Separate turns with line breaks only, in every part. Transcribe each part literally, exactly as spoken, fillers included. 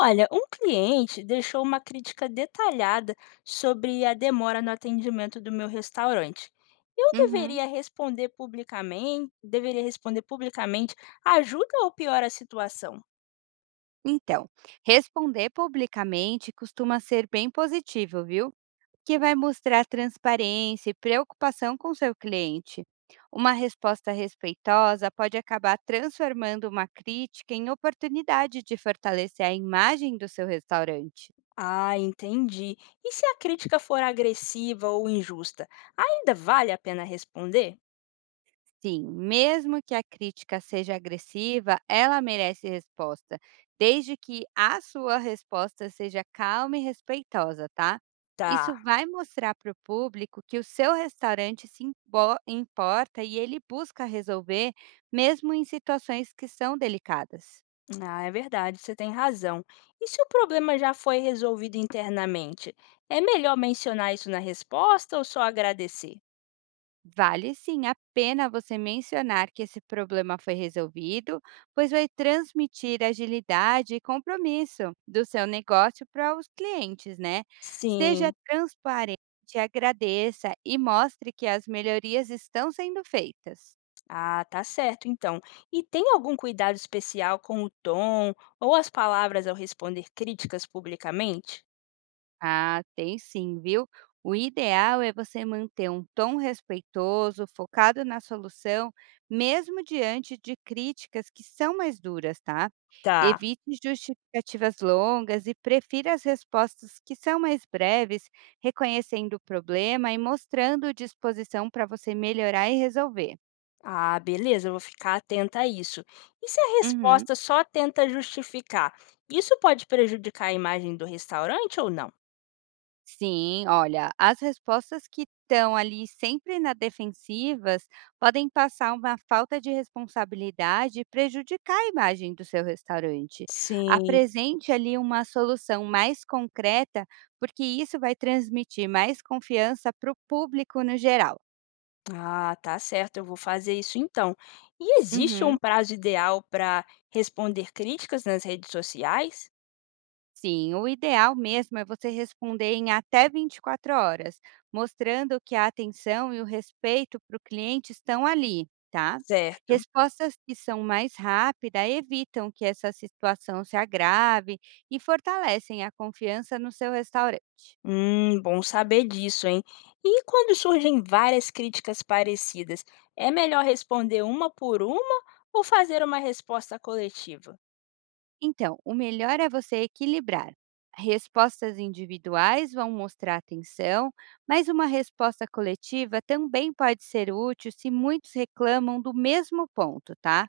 Olha, um cliente deixou uma crítica detalhada sobre a demora no atendimento do meu restaurante. Eu
Uhum.
deveria responder publicamente, deveria responder publicamente, ajuda ou piora a situação?
Então, responder publicamente costuma ser bem positivo, viu? Que vai mostrar transparência e preocupação com seu cliente. Uma resposta respeitosa pode acabar transformando uma crítica em oportunidade de fortalecer a imagem do seu restaurante.
Ah, entendi. E se a crítica for agressiva ou injusta, ainda vale a pena responder?
Sim, mesmo que a crítica seja agressiva, ela merece resposta, desde que a sua resposta seja calma e respeitosa, tá? Isso
Tá.
vai mostrar para o público que o seu restaurante se impo- importa e ele busca resolver, mesmo em situações que são delicadas.
Ah, é verdade, você tem razão. E se o problema já foi resolvido internamente? É melhor mencionar isso na resposta ou só agradecer?
Vale sim a pena você mencionar que esse problema foi resolvido, pois vai transmitir agilidade e compromisso do seu negócio para os clientes, né? Seja
Sim.
transparente, agradeça e mostre que as melhorias estão sendo feitas.
Ah, tá certo, então. E tem algum cuidado especial com o tom ou as palavras ao responder críticas publicamente?
Ah, tem sim, viu? O ideal é você manter um tom respeitoso, focado na solução, mesmo diante de críticas que são mais duras, tá?
Tá.
Evite justificativas longas e prefira as respostas que são mais breves, reconhecendo o problema e mostrando disposição para você melhorar e resolver.
Ah, beleza, eu vou ficar atenta a isso. E se a
Uhum.
resposta só tenta justificar, isso pode prejudicar a imagem do restaurante ou não?
Sim, olha, as respostas que estão ali sempre na defensivas podem passar uma falta de responsabilidade e prejudicar a imagem do seu restaurante.
Sim.
Apresente ali uma solução mais concreta, porque isso vai transmitir mais confiança para o público no geral.
Ah, tá certo, eu vou fazer isso então. E existe um
Uhum.
prazo ideal para responder críticas nas redes sociais?
Sim, o ideal mesmo é você responder em até vinte e quatro horas, mostrando que a atenção e o respeito para o cliente estão ali, tá?
Certo.
Respostas que são mais rápidas evitam que essa situação se agrave e fortalecem a confiança no seu restaurante.
Hum, bom saber disso, hein? E quando surgem várias críticas parecidas, é melhor responder uma por uma ou fazer uma resposta coletiva?
Então, o melhor é você equilibrar. Respostas individuais vão mostrar atenção, mas uma resposta coletiva também pode ser útil se muitos reclamam do mesmo ponto, tá?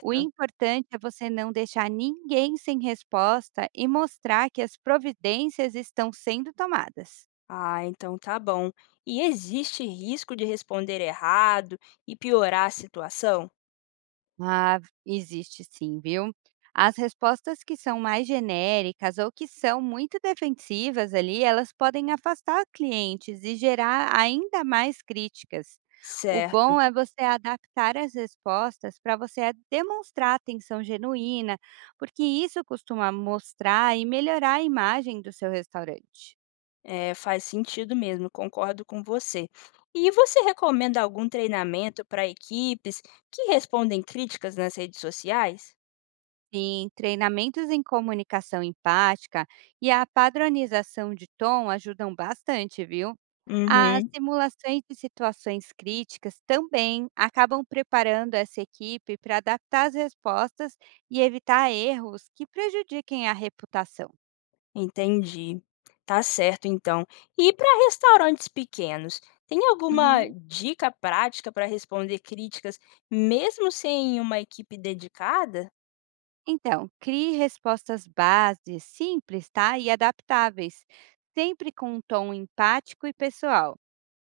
O importante é você não deixar ninguém sem resposta e mostrar que as providências estão sendo tomadas.
Ah, então tá bom. E existe risco de responder errado e piorar a situação?
Ah, existe sim, viu? As respostas que são mais genéricas ou que são muito defensivas ali, elas podem afastar clientes e gerar ainda mais críticas. O
Certo.
bom é você adaptar as respostas para você demonstrar atenção genuína, porque isso costuma mostrar e melhorar a imagem do seu restaurante.
É, faz sentido mesmo, concordo com você. E você recomenda algum treinamento para equipes que respondem críticas nas redes sociais?
Sim, treinamentos em comunicação empática e a padronização de tom ajudam bastante, viu? As
Uhum.
simulações de situações críticas também acabam preparando essa equipe para adaptar as respostas e evitar erros que prejudiquem a reputação.
Entendi. Tá certo, então. E para restaurantes pequenos, tem alguma
Uhum.
dica prática para responder críticas, mesmo sem uma equipe dedicada?
Então, crie respostas bases, simples, tá? E adaptáveis, sempre com um tom empático e pessoal.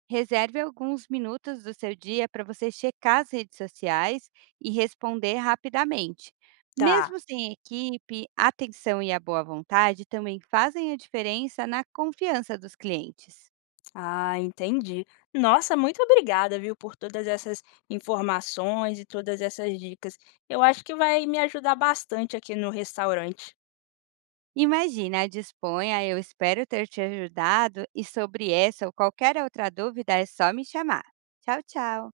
Reserve alguns minutos do seu dia para você checar as redes sociais e responder rapidamente.
Tá.
Mesmo sem equipe, a atenção e a boa vontade também fazem a diferença na confiança dos clientes.
Ah, entendi. Nossa, muito obrigada, viu, por todas essas informações e todas essas dicas. Eu acho que vai me ajudar bastante aqui no restaurante.
Imagina, disponha, eu espero ter te ajudado e sobre essa ou qualquer outra dúvida é só me chamar. Tchau, tchau!